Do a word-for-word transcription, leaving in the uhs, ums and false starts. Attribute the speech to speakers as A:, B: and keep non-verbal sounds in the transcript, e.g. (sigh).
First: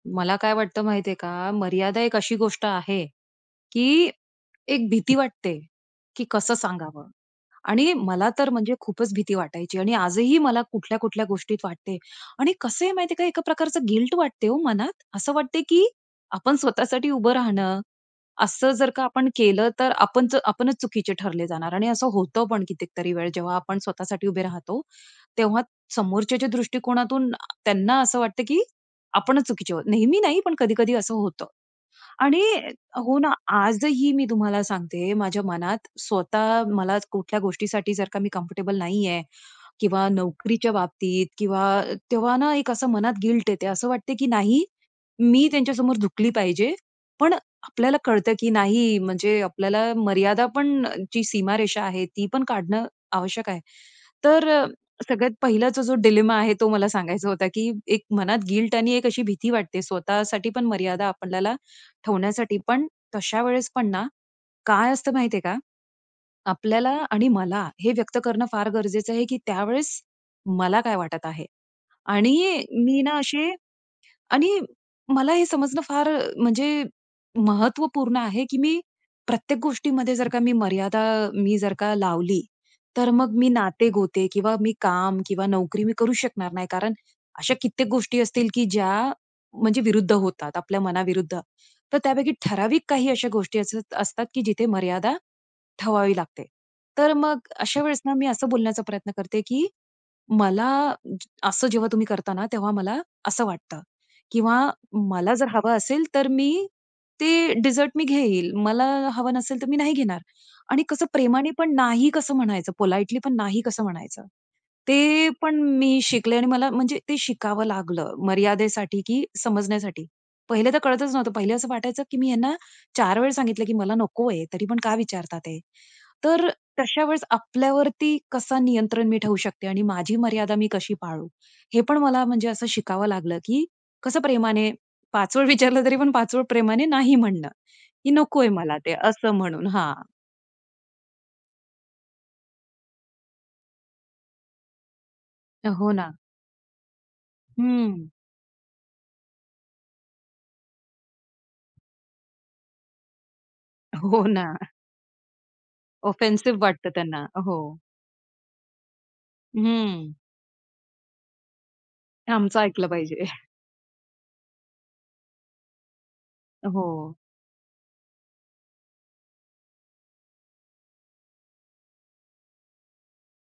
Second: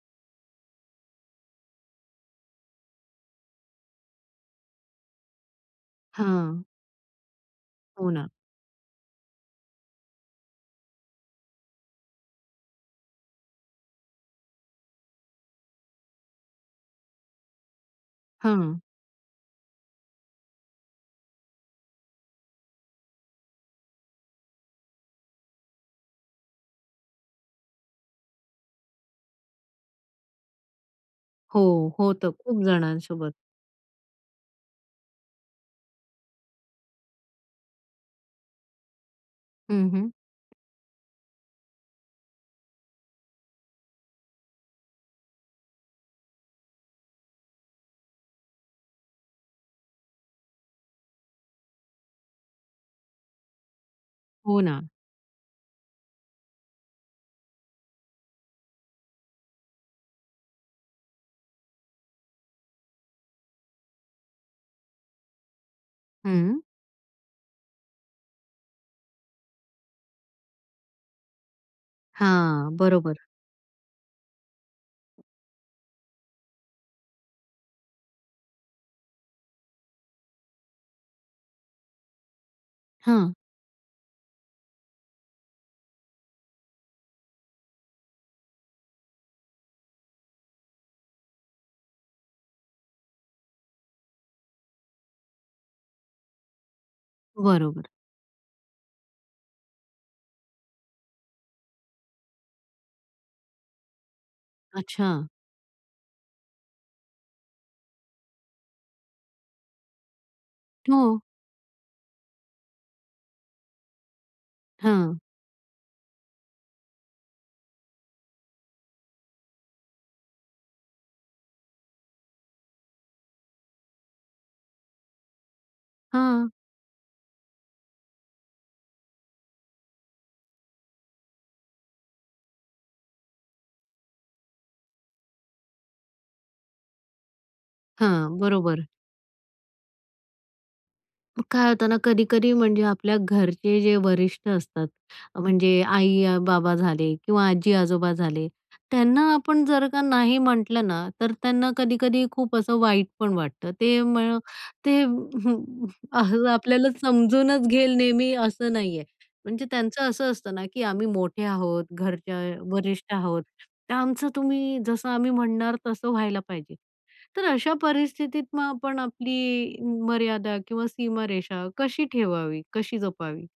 A: मला काय वाटतं माहितीये का? मर्यादा एक अशी गोष्ट आहे, की एक भीती वाटते, की कसं
B: हां.
A: सांगावं आणि
B: हो
A: मला
B: ना.
A: तर म्हणजे खूपच भीती वाटायची आणि आजही मला कुठल्या-कुठल्या गोष्टीत वाटते. आणि कसं आहे माहिती आहे का? एका प्रकारचं गिल्ट वाटते हो मनात. असं वाटते, की आपण स्वतःसाठी उभं राहणं असं
B: हां.
A: जर का आपण केलं, तर आपण आपणच चुकीचे ठरले जाणार. आणि असं होतं पण कितीतरी वेळ जेव्हा आपण स्वतःसाठी उभे राहतो. तेव्हा समोरच्याच्या दृष्टिकोनातून अ, त्यांना असं वाटतं, की आपणच चुकीचे आहोत. नेहमी नाही पण कधी-कधी असं होतं
B: हो, होतं
A: आणि
B: खूप
A: हो ना,
B: जणांसोबत.
A: आजही मी तुम्हाला सांगते माझ्या मनात स्वतः मला कुठल्या गोष्टीसाठी जर का मी कम्फर्टेबल नाही आहे
B: हं,
A: किंवा
B: हं.
A: नोकरीच्या बाबतीत किंवा तेव्हा ना एक असं मनात गिल्ट येते. असं वाटते, की नाही मी त्यांच्यासमोर झुकली पाहिजे. पण आपल्याला कळतं, की नाही म्हणजे आपल्याला मर्यादाची पण जी सीमारेषा आहे, ती पण काढणं आवश्यक आहे. तर
B: हो
A: अ,
B: ना.
A: सगळ्यात पहिलाचा जो डिलेमा आहे तो मला सांगायचा होता, की एक मनात गिल्ट आणि एक अशी भीती वाटते स्वतःसाठी पण मर्यादा आपल्याला ठेवण्यासाठी. पण तशा वेळेस पण ना, काय असतं माहितीये का?
B: हं.
A: आपल्याला आणि मला हे व्यक्त करणं फार गरजेचं आहे, की त्यावेळेस, मला काय वाटत आहे? आणि
B: हां,
A: मी ना
B: बरोबर.
A: अशी आणि मला हे समजणं फार अ, म्हणजे महत्त्वपूर्ण आहे, की मी प्रत्येक गोष्टीमध्ये जर का मी मर्यादा मी जर का लावली तर मग
B: हां.
A: मी नाते-गोते किंवा मी काम किंवा नोकरी मी करू शकणार नाही. कारण अशा कित्येक गोष्टी असतील, की ज्या म्हणजे विरुद्ध होतात आपल्या मनाविरुद्ध. तर त्यापैकी ठराविक काही अशा गोष्टी अस असतात, की जिथे मर्यादा ठेवावी लागते. तर मग अशा
B: बरोबर.
A: वेळेस ना मी असं बोलण्याचा प्रयत्न करते, की मला असं जेव्हा तुम्ही करता ना, तेव्हा मला असं वाटतं. किंवा
B: अच्छा!
A: मला जर हवं असेल तर मी ते डेझर्ट मी घेईल. मला हवं नसेल तर मी नाही घेणार. आणि कसं
B: हो.
A: प्रेमाने पण नाही कसं म्हणायचं? पोलाईटली पण नाही कसं म्हणायचं?
B: हां.
A: ते पण मी शिकले आणि मला म्हणजे ते शिकावं लागलं, मर्यादेसाठी की समजण्यासाठी. पहिले तर कळतच नव्हतं. पहिले असं वाटायचं, की मी यांना चार वेळा सांगितलं, की मला नको आहे, तरी पण का विचारतात हे? तर
B: हां.
A: तशा वेळेस आपल्यावरती कसं नियंत्रण मी ठेवू शकते आणि माझी मर्यादा मी कशी पाळू? हे पण मला म्हणजे असं शिकावं लागलं, की कसं प्रेमाने पाचवळ विचारलं तरी पण पाचवळ प्रेमाने नाही म्हणणं की
B: हां,
A: नकोय मला
B: बरोबर.
A: ते असं म्हणून हां.
B: मग काय होतं ना, कधी-कधी म्हणजे आपल्या घरचे जे वरिष्ठ असतात, म्हणजे
A: हो ना.
B: आई-बाबा झाले किंवा
A: हं.
B: आजी-आजोबा झाले. त्यांना आपण जर का नाही म्हटलं ना, तर त्यांना कधी-कधी खूप असं वाईट पण वाटतं. ते
A: हो
B: म
A: ना.
B: ते हं, हं, अ
A: ऑफेन्सिव्ह वाटतं
B: आपल्याला
A: त्यांना, हो.
B: समजूनच घेईल नेहमी असं नाही आहे. म्हणजे त्यांचं
A: हं.
B: असं असतं ना, की आम्ही मोठे आहोत, घरच्या अ,
A: आमचं ऐकलं
B: वरिष्ठ
A: पाहिजे.
B: आहोत
A: (chuckles)
B: तर आमचं तुम्ही जसं आम्ही म्हणणार तसं व्हायला पाहिजे.
A: हो.
B: तर अशा परिस्थितीत मग आपण आपली मर्यादा किंवा सीमारेषा कशी ठेवावी? कशी जपावी?